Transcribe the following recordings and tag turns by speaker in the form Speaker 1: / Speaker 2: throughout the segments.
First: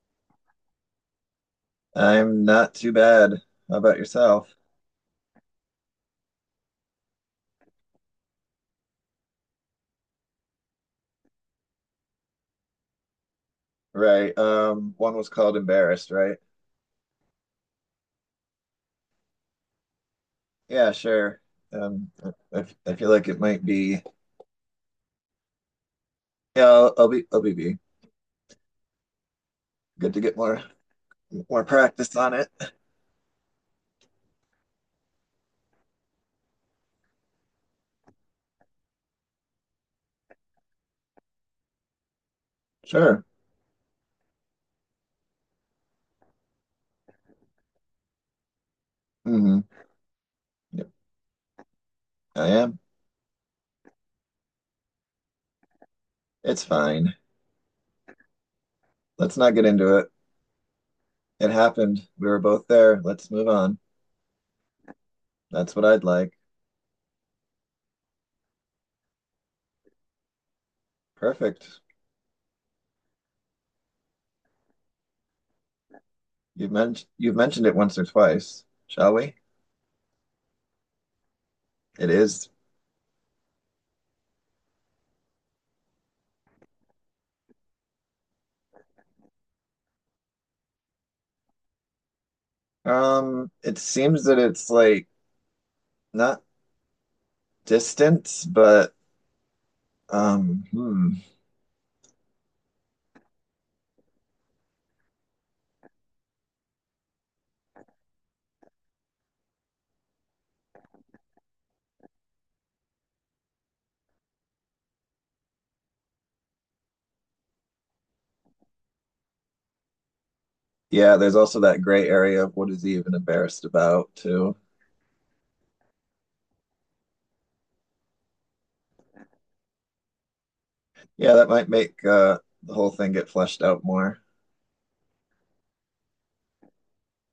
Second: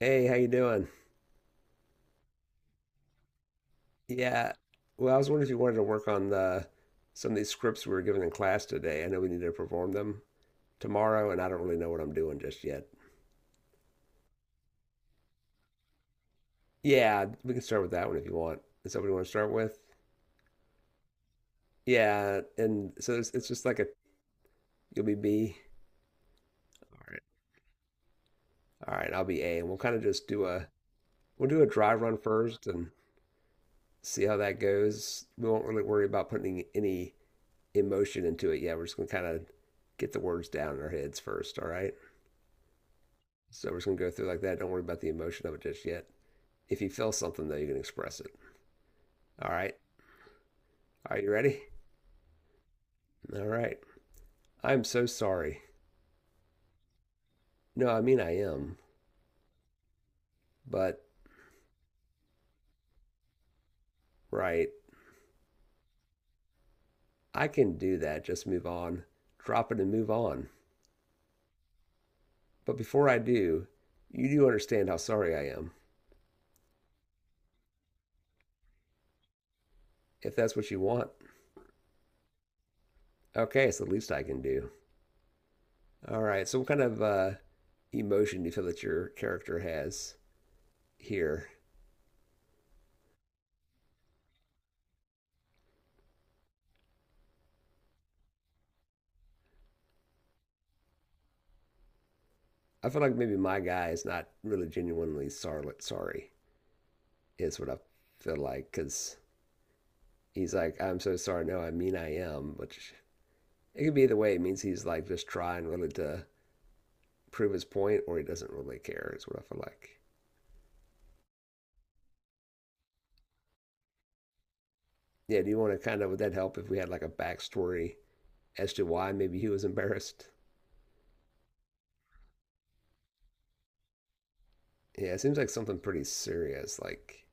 Speaker 1: Hey, how you doing?
Speaker 2: I'm not too bad. How about
Speaker 1: Yeah.
Speaker 2: yourself?
Speaker 1: Well, I was wondering if you wanted to work on the some of these scripts we were given in class today. I know we need to perform them tomorrow, and I don't really know what I'm doing just yet.
Speaker 2: Right. One was called Embarrassed, right?
Speaker 1: Yeah, we can start with that one if you want. Is that what you want to start with?
Speaker 2: Yeah, sure. Um,
Speaker 1: Yeah,
Speaker 2: I, I
Speaker 1: and
Speaker 2: I feel
Speaker 1: so
Speaker 2: like
Speaker 1: it's,
Speaker 2: it
Speaker 1: it's
Speaker 2: might
Speaker 1: just like a
Speaker 2: be.
Speaker 1: you'll be B.
Speaker 2: Yeah, I'll,
Speaker 1: All
Speaker 2: I'll
Speaker 1: right.
Speaker 2: be I'll be
Speaker 1: All right, I'll be A, and we'll kind of
Speaker 2: good to
Speaker 1: just
Speaker 2: get
Speaker 1: do
Speaker 2: more
Speaker 1: a we'll do
Speaker 2: more
Speaker 1: a dry
Speaker 2: practice
Speaker 1: run
Speaker 2: on it.
Speaker 1: first and see how that goes. We won't really worry about putting any emotion into it yet. We're just gonna kind of get the words down in our heads first. All right.
Speaker 2: Sure.
Speaker 1: So we're just going to go through like that. Don't worry about the emotion of it just yet. If you feel something, though, you can express it. All
Speaker 2: Mm-hmm.
Speaker 1: right.
Speaker 2: Yep,
Speaker 1: Are you ready?
Speaker 2: I am.
Speaker 1: All right. I'm so sorry.
Speaker 2: It's fine.
Speaker 1: No, I mean, I am.
Speaker 2: Let's not get into it.
Speaker 1: But,
Speaker 2: It happened. We were both there. Let's move on.
Speaker 1: right.
Speaker 2: That's what I'd like.
Speaker 1: I can do that. Just move on. Drop it and move on.
Speaker 2: Perfect.
Speaker 1: But before I do, you do understand how sorry I am.
Speaker 2: You've mentioned it once or twice. Shall we?
Speaker 1: If that's what you want.
Speaker 2: It is.
Speaker 1: Okay. It's the least I can do. All right. So, what kind of emotion do you feel that your character has here?
Speaker 2: It seems that it's like not distance, but um, hmm.
Speaker 1: I feel like maybe my guy is not really genuinely sorry. Is what I feel like because he's like, I'm so sorry. No, I mean, I am, which it could be the way it means he's like just trying really to prove his point or he doesn't really care, is what I feel like.
Speaker 2: yeah, there's also that gray area of what is he even embarrassed about too.
Speaker 1: Yeah, do you want to kind of, would that help if we had like a backstory as to why maybe he was embarrassed?
Speaker 2: Yeah, that might make the whole thing get fleshed out more.
Speaker 1: Yeah, it seems like something pretty serious. Like,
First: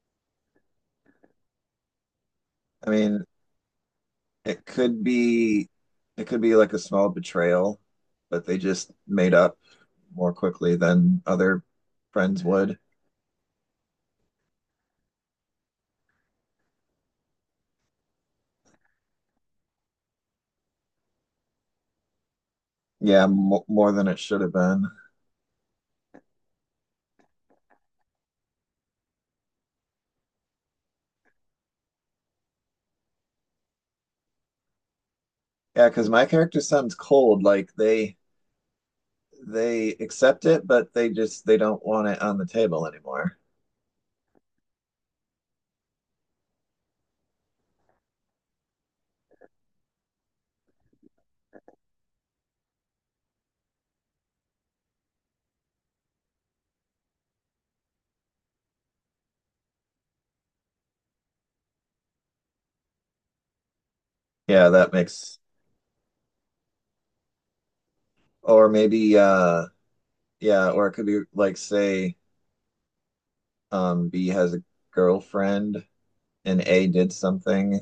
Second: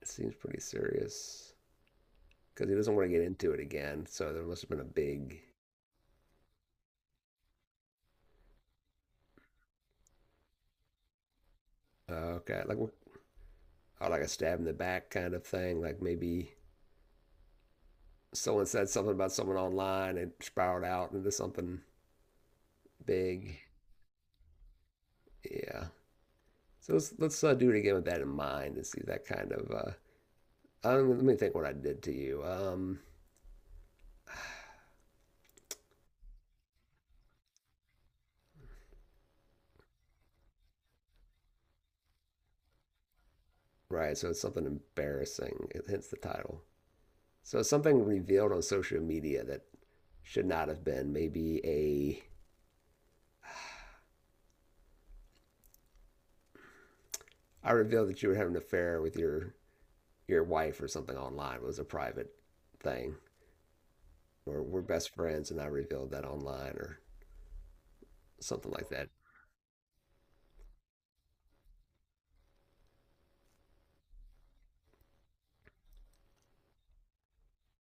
Speaker 1: it seems pretty serious because he
Speaker 2: I
Speaker 1: doesn't want to get
Speaker 2: mean,
Speaker 1: into it again. So there must
Speaker 2: it
Speaker 1: have been a
Speaker 2: could
Speaker 1: big,
Speaker 2: be it could be like a small betrayal, but they just made up more quickly than other friends
Speaker 1: okay,
Speaker 2: would.
Speaker 1: like, oh, like a stab in the back kind of thing. Like maybe someone said something about someone online and it spiraled out into something
Speaker 2: Yeah,
Speaker 1: big.
Speaker 2: mo more than it should have been.
Speaker 1: Yeah. So let's do it again with that in mind and see that kind of. Let me think what I did to you.
Speaker 2: Yeah, because my character sounds cold. Like they accept it, but they just they don't want it on the table anymore.
Speaker 1: Right. So it's something embarrassing. Hence the title. So it's something revealed on social media that should not have been. Maybe a I revealed that you were having an affair with your wife or something online. It was a private thing. Or
Speaker 2: Yeah,
Speaker 1: we're
Speaker 2: that
Speaker 1: best
Speaker 2: makes,
Speaker 1: friends, and I revealed that online or
Speaker 2: or
Speaker 1: something like that.
Speaker 2: maybe, yeah, or it could be like, say, B has a girlfriend and A did something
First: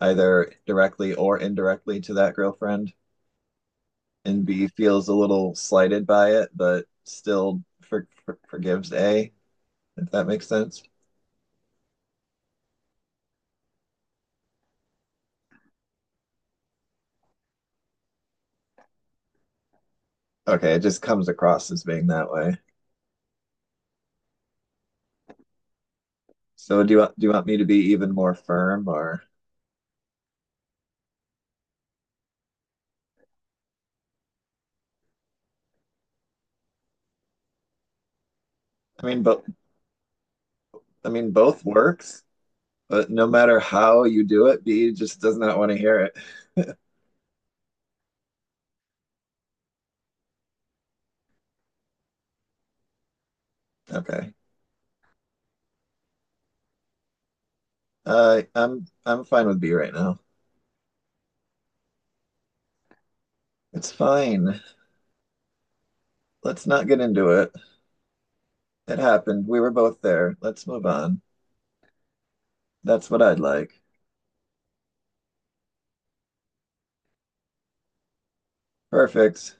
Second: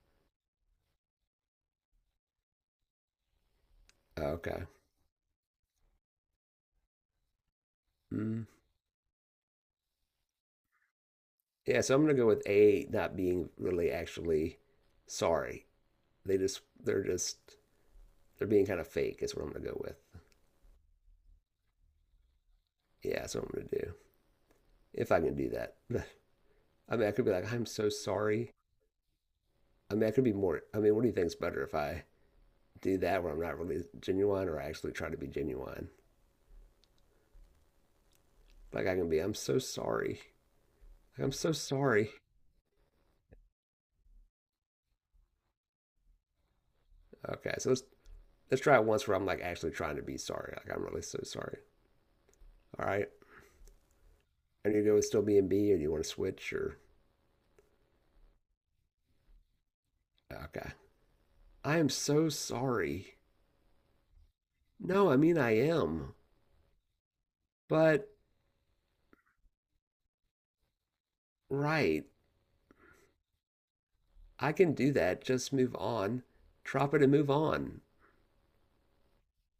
Speaker 2: either directly or indirectly to that girlfriend, and
Speaker 1: Okay.
Speaker 2: B feels a little slighted by it, but still
Speaker 1: Mm.
Speaker 2: forgives A, if that makes sense.
Speaker 1: Yeah, so I'm gonna go with A not being really actually sorry. They're just they're being kind of fake is what I'm gonna go with.
Speaker 2: Okay, it just comes across as being that way.
Speaker 1: Yeah, that's what I'm gonna do. If I can do that.
Speaker 2: So
Speaker 1: I mean I
Speaker 2: do
Speaker 1: could be
Speaker 2: you want
Speaker 1: like,
Speaker 2: me to
Speaker 1: I'm
Speaker 2: be
Speaker 1: so
Speaker 2: even more
Speaker 1: sorry.
Speaker 2: firm, or
Speaker 1: I mean I could be more I mean, what do you think's better if I do that where I'm not really genuine or I actually try to be genuine? Like I
Speaker 2: I
Speaker 1: can be,
Speaker 2: mean,
Speaker 1: I'm
Speaker 2: both?
Speaker 1: so sorry.
Speaker 2: I
Speaker 1: Like
Speaker 2: mean,
Speaker 1: I'm so
Speaker 2: both
Speaker 1: sorry.
Speaker 2: works, but no matter how you do it, B just does not want to hear it.
Speaker 1: Okay, so let's try it once where I'm like actually trying to be sorry. Like I'm really so sorry. All right.
Speaker 2: Okay.
Speaker 1: And you go with still being B or do you want to switch or
Speaker 2: I'm fine with B right now.
Speaker 1: okay. I am so sorry.
Speaker 2: It's fine.
Speaker 1: No, I mean, I am.
Speaker 2: Let's not get into it.
Speaker 1: But,
Speaker 2: It happened. We were both there. Let's move on.
Speaker 1: right,
Speaker 2: That's what I'd like.
Speaker 1: I can do that. Just move on. Drop it and move on.
Speaker 2: Perfect.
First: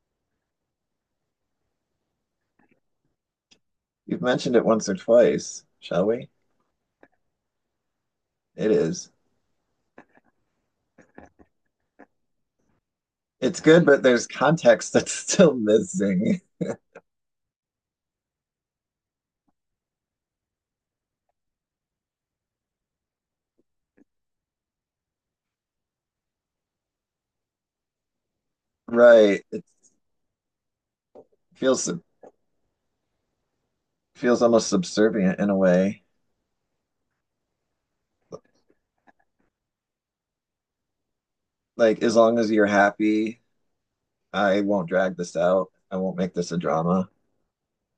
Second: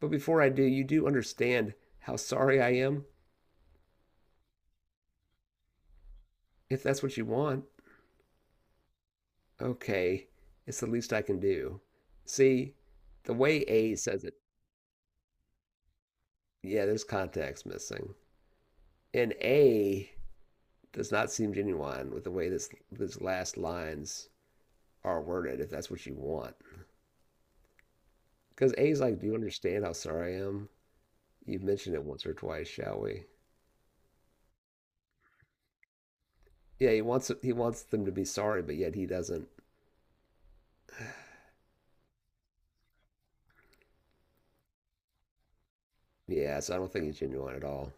Speaker 1: But before I do, you do understand how sorry I am?
Speaker 2: You've mentioned it once or twice, shall we?
Speaker 1: If that's what you want,
Speaker 2: It is.
Speaker 1: okay. It's the least I can do. See, the way
Speaker 2: It's good,
Speaker 1: A
Speaker 2: but
Speaker 1: says
Speaker 2: there's
Speaker 1: it,
Speaker 2: context that's still missing.
Speaker 1: yeah, there's context missing. And A does not seem genuine with the way this last lines are worded, if that's what you want. Because A's like, do you
Speaker 2: Right. It
Speaker 1: understand how sorry I am? You
Speaker 2: feels
Speaker 1: mentioned it once or twice, shall we?
Speaker 2: feels almost subservient in a way.
Speaker 1: Yeah, he wants them to be sorry, but yet he doesn't.
Speaker 2: Like as long as you're happy, I won't drag this out. I won't make this a
Speaker 1: Yeah, so I don't think
Speaker 2: drama.
Speaker 1: he's genuine at all.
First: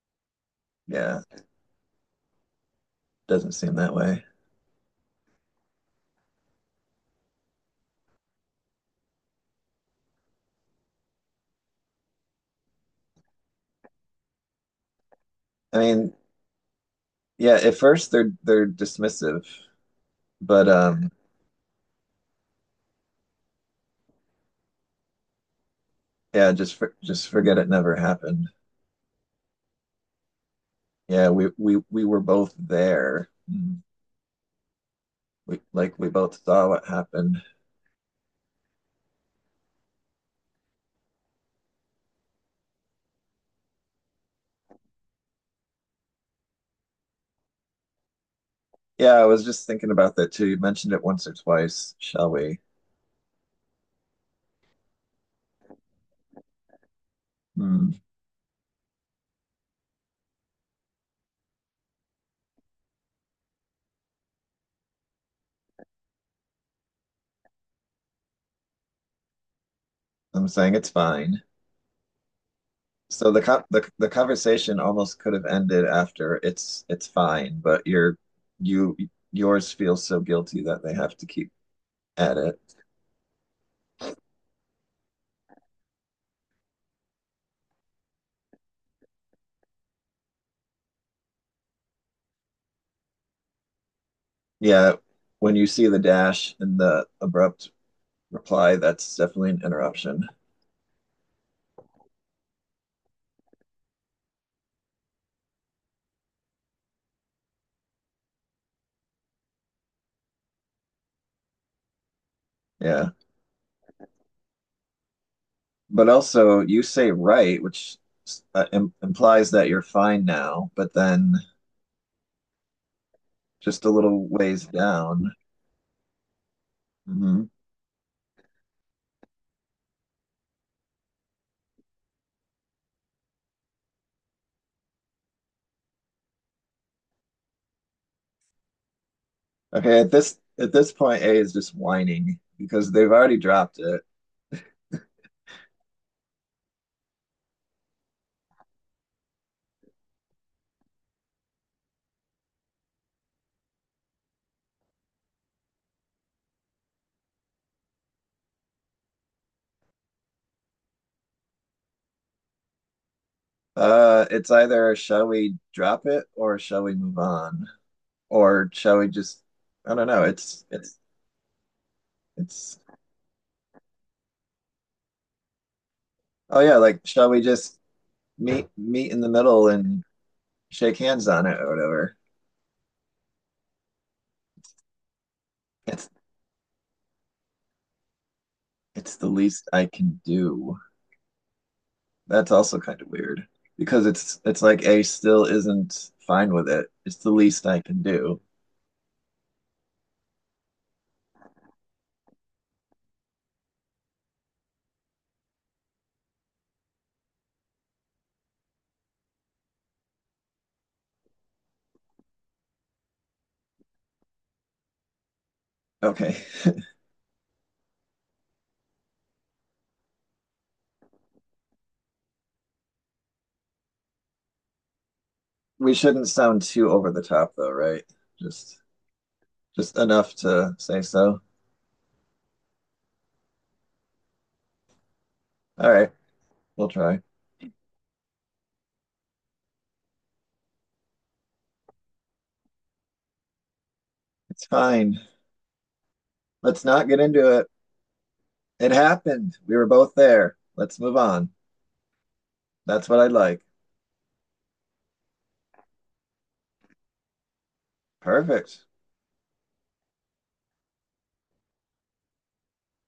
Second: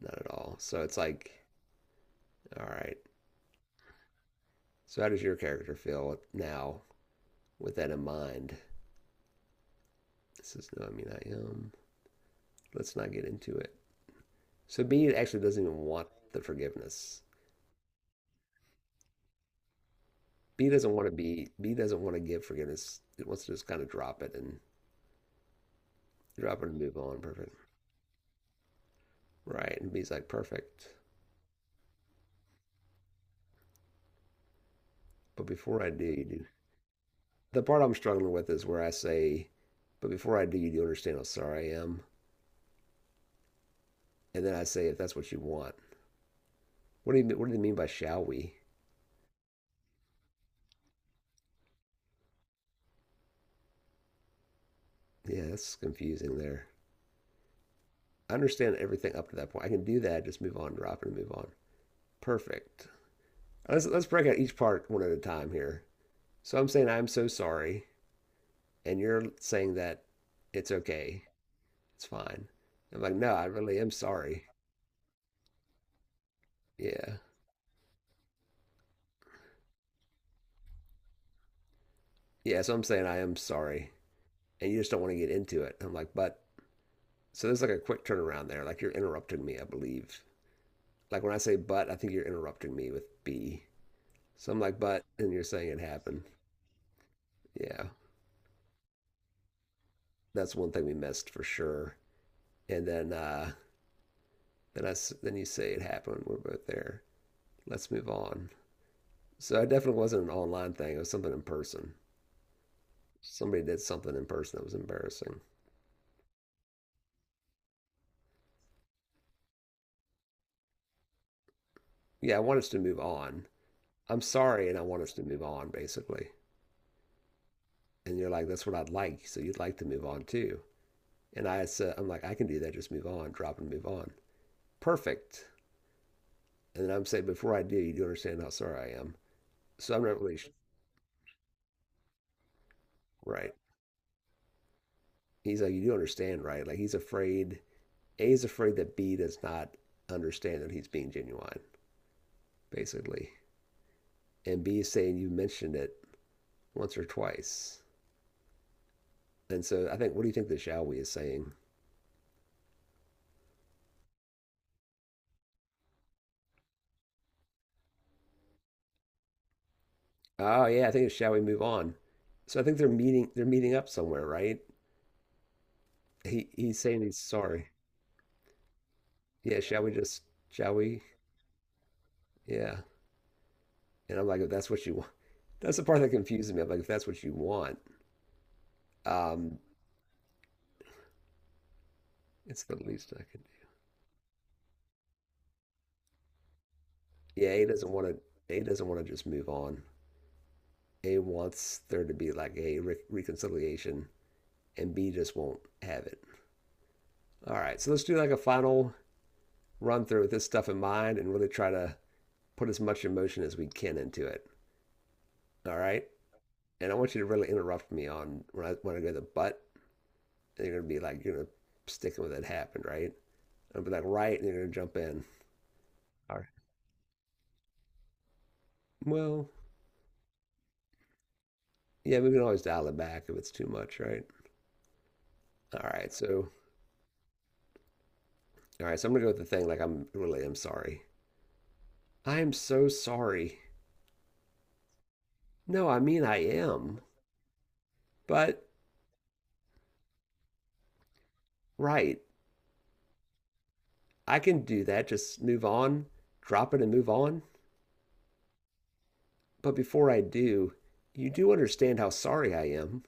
Speaker 1: Not at all. So it's
Speaker 2: Yeah,
Speaker 1: like, all right.
Speaker 2: doesn't seem that way.
Speaker 1: So how does your character feel now with that in mind? This is no, I mean, I am. Let's not get into it. So B actually doesn't even
Speaker 2: I
Speaker 1: want
Speaker 2: mean,
Speaker 1: the forgiveness.
Speaker 2: yeah, at first they're dismissive, but
Speaker 1: B doesn't want to be. B doesn't want to give forgiveness. It wants to just kind of
Speaker 2: yeah,
Speaker 1: drop it and move on.
Speaker 2: just
Speaker 1: Perfect.
Speaker 2: forget it never happened.
Speaker 1: Right. And B's like, perfect.
Speaker 2: Yeah, we were both there. Mm.
Speaker 1: But
Speaker 2: We
Speaker 1: before I
Speaker 2: like
Speaker 1: do,
Speaker 2: we
Speaker 1: you
Speaker 2: both
Speaker 1: do
Speaker 2: saw what happened.
Speaker 1: The part I'm struggling with is where I say, "But before I do, you do understand how sorry I am," and then I say, "If that's what you want." What do you What do they mean by "shall we"?
Speaker 2: Yeah, I was just thinking about that too. You mentioned it once or twice, shall we?
Speaker 1: Yeah, that's confusing. There,
Speaker 2: Mm.
Speaker 1: I understand everything up to that point. I can do that. Just move on, drop it, and move on. Perfect. Let's break out each part one at a time here. So I'm saying I'm so sorry, and you're saying that
Speaker 2: I'm
Speaker 1: it's
Speaker 2: saying it's
Speaker 1: okay,
Speaker 2: fine.
Speaker 1: it's fine. I'm like,
Speaker 2: So
Speaker 1: no,
Speaker 2: the
Speaker 1: I
Speaker 2: co
Speaker 1: really am
Speaker 2: the
Speaker 1: sorry.
Speaker 2: conversation almost could have ended after it's
Speaker 1: Yeah,
Speaker 2: fine, but your you yours feels so guilty that they have to keep at it.
Speaker 1: yeah. So I'm saying I am sorry, and you just don't want to get into it. I'm like, but So there's like a quick turnaround there. Like you're interrupting me, I believe. Like when I say but, I think you're interrupting me with B. So I'm like,
Speaker 2: Yeah,
Speaker 1: but, and you're
Speaker 2: when you
Speaker 1: saying it
Speaker 2: see the
Speaker 1: happened.
Speaker 2: dash and the abrupt
Speaker 1: Yeah,
Speaker 2: reply, that's definitely an interruption.
Speaker 1: that's one thing we missed for sure. And then I, then you say it happened. We're both there. Let's move on. So it definitely wasn't an online thing. It was something in person.
Speaker 2: Yeah,
Speaker 1: Somebody did something in person that was embarrassing.
Speaker 2: but also you say right, which im implies that you're fine now, but then
Speaker 1: Yeah, I want us to move on.
Speaker 2: just a
Speaker 1: I'm
Speaker 2: little ways
Speaker 1: sorry, and I want us to
Speaker 2: down.
Speaker 1: move on, basically.
Speaker 2: Hmm.
Speaker 1: And you're like, that's what I'd like. So you'd like to move on too. And I said, I'm like, I can do that. Just move on, drop and move on. Perfect. And then I'm saying, before I do, you do understand how sorry I am. So
Speaker 2: Okay,
Speaker 1: I'm not really sh-
Speaker 2: at this point, A is just whining because they've already
Speaker 1: right.
Speaker 2: dropped it.
Speaker 1: He's like, you do understand, right? Like he's afraid. A he's afraid that B does not understand that he's being genuine, basically. And B is saying you mentioned it once or twice. And so I think, what do you think the shall we is saying?
Speaker 2: It's either shall we drop it or shall we move on? Or shall we just, I don't know, it's
Speaker 1: Oh yeah, I
Speaker 2: it's
Speaker 1: think it's shall we move on. So I
Speaker 2: it's
Speaker 1: think they're meeting. They're meeting up somewhere, right? He
Speaker 2: oh yeah,
Speaker 1: he's
Speaker 2: like
Speaker 1: saying he's
Speaker 2: shall we
Speaker 1: sorry.
Speaker 2: just meet in the
Speaker 1: Yeah,
Speaker 2: middle
Speaker 1: shall we
Speaker 2: and
Speaker 1: just? Shall
Speaker 2: shake
Speaker 1: we?
Speaker 2: hands on it or whatever.
Speaker 1: Yeah. And I'm like, if that's what you want, that's the part
Speaker 2: It's
Speaker 1: that confuses me. I'm like, if that's what you want,
Speaker 2: it's the
Speaker 1: um,
Speaker 2: least I can do. That's
Speaker 1: it's the
Speaker 2: also kind of
Speaker 1: least I can
Speaker 2: weird because it's like A still isn't fine with it. It's the
Speaker 1: do. Yeah, A
Speaker 2: least I
Speaker 1: doesn't
Speaker 2: can
Speaker 1: want to.
Speaker 2: do.
Speaker 1: A doesn't want to just move on. A wants there to be like a re reconciliation, and B just won't have it. All right, so let's do like a final run through with this stuff in mind, and really try to put as much emotion as we can into it. All right,
Speaker 2: Okay.
Speaker 1: and I want you to really interrupt me on when I go to the but. And you're gonna be like, you're gonna sticking with it happened, right? I'll be like, right, and you're gonna jump in.
Speaker 2: We shouldn't sound too over the top though, right? Just
Speaker 1: Well,
Speaker 2: just enough to say so.
Speaker 1: yeah, we can always dial it back if it's too much, right? All
Speaker 2: All right,
Speaker 1: right, so
Speaker 2: we'll try.
Speaker 1: all right, so I'm gonna go with the thing like I'm really am sorry. I am so sorry.
Speaker 2: It's fine.
Speaker 1: No, I mean I
Speaker 2: Let's
Speaker 1: am.
Speaker 2: not get into it.
Speaker 1: But
Speaker 2: It happened. We were both there. Let's move on.
Speaker 1: right,
Speaker 2: That's what I'd like.
Speaker 1: I can do that. Just move on, drop it and move on.
Speaker 2: Perfect.
Speaker 1: But before I do, you do understand how sorry I am,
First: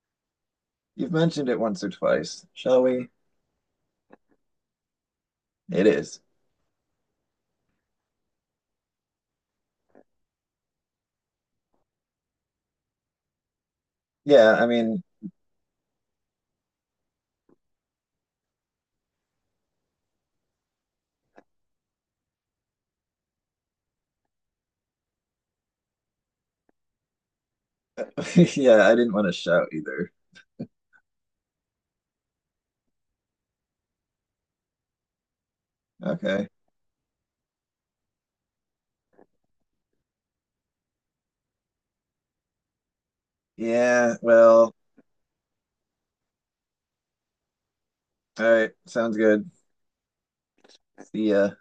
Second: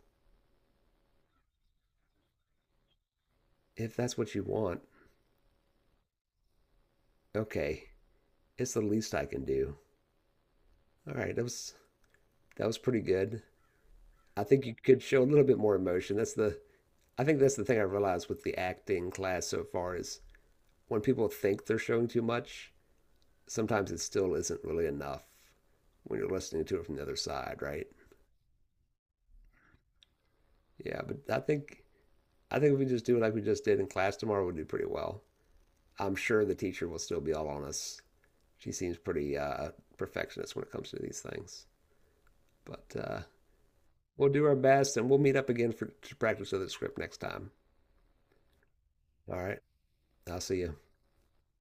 Speaker 2: You've mentioned it once or twice. Shall we?
Speaker 1: if that's what you want.
Speaker 2: It is.
Speaker 1: Okay, it's the least I can do. All right, that was pretty good. I
Speaker 2: Yeah,
Speaker 1: think
Speaker 2: I
Speaker 1: you could
Speaker 2: mean,
Speaker 1: show a little bit more emotion. That's the I think that's the thing I realized with the acting class so far is when people think they're showing too much, sometimes it still isn't really enough when you're listening to it from the other side, right?
Speaker 2: yeah, I didn't want to shout either.
Speaker 1: Yeah, but I think if we just do it like we just did in class tomorrow, we'll do pretty well. I'm sure
Speaker 2: Okay.
Speaker 1: the teacher will still be all on us. She seems pretty perfectionist when it comes to these things, but
Speaker 2: Yeah,
Speaker 1: we'll do our
Speaker 2: well,
Speaker 1: best, and we'll meet up again for to practice with the script next time.
Speaker 2: all right. Sounds
Speaker 1: All
Speaker 2: good.
Speaker 1: right, I'll see you.
Speaker 2: See ya.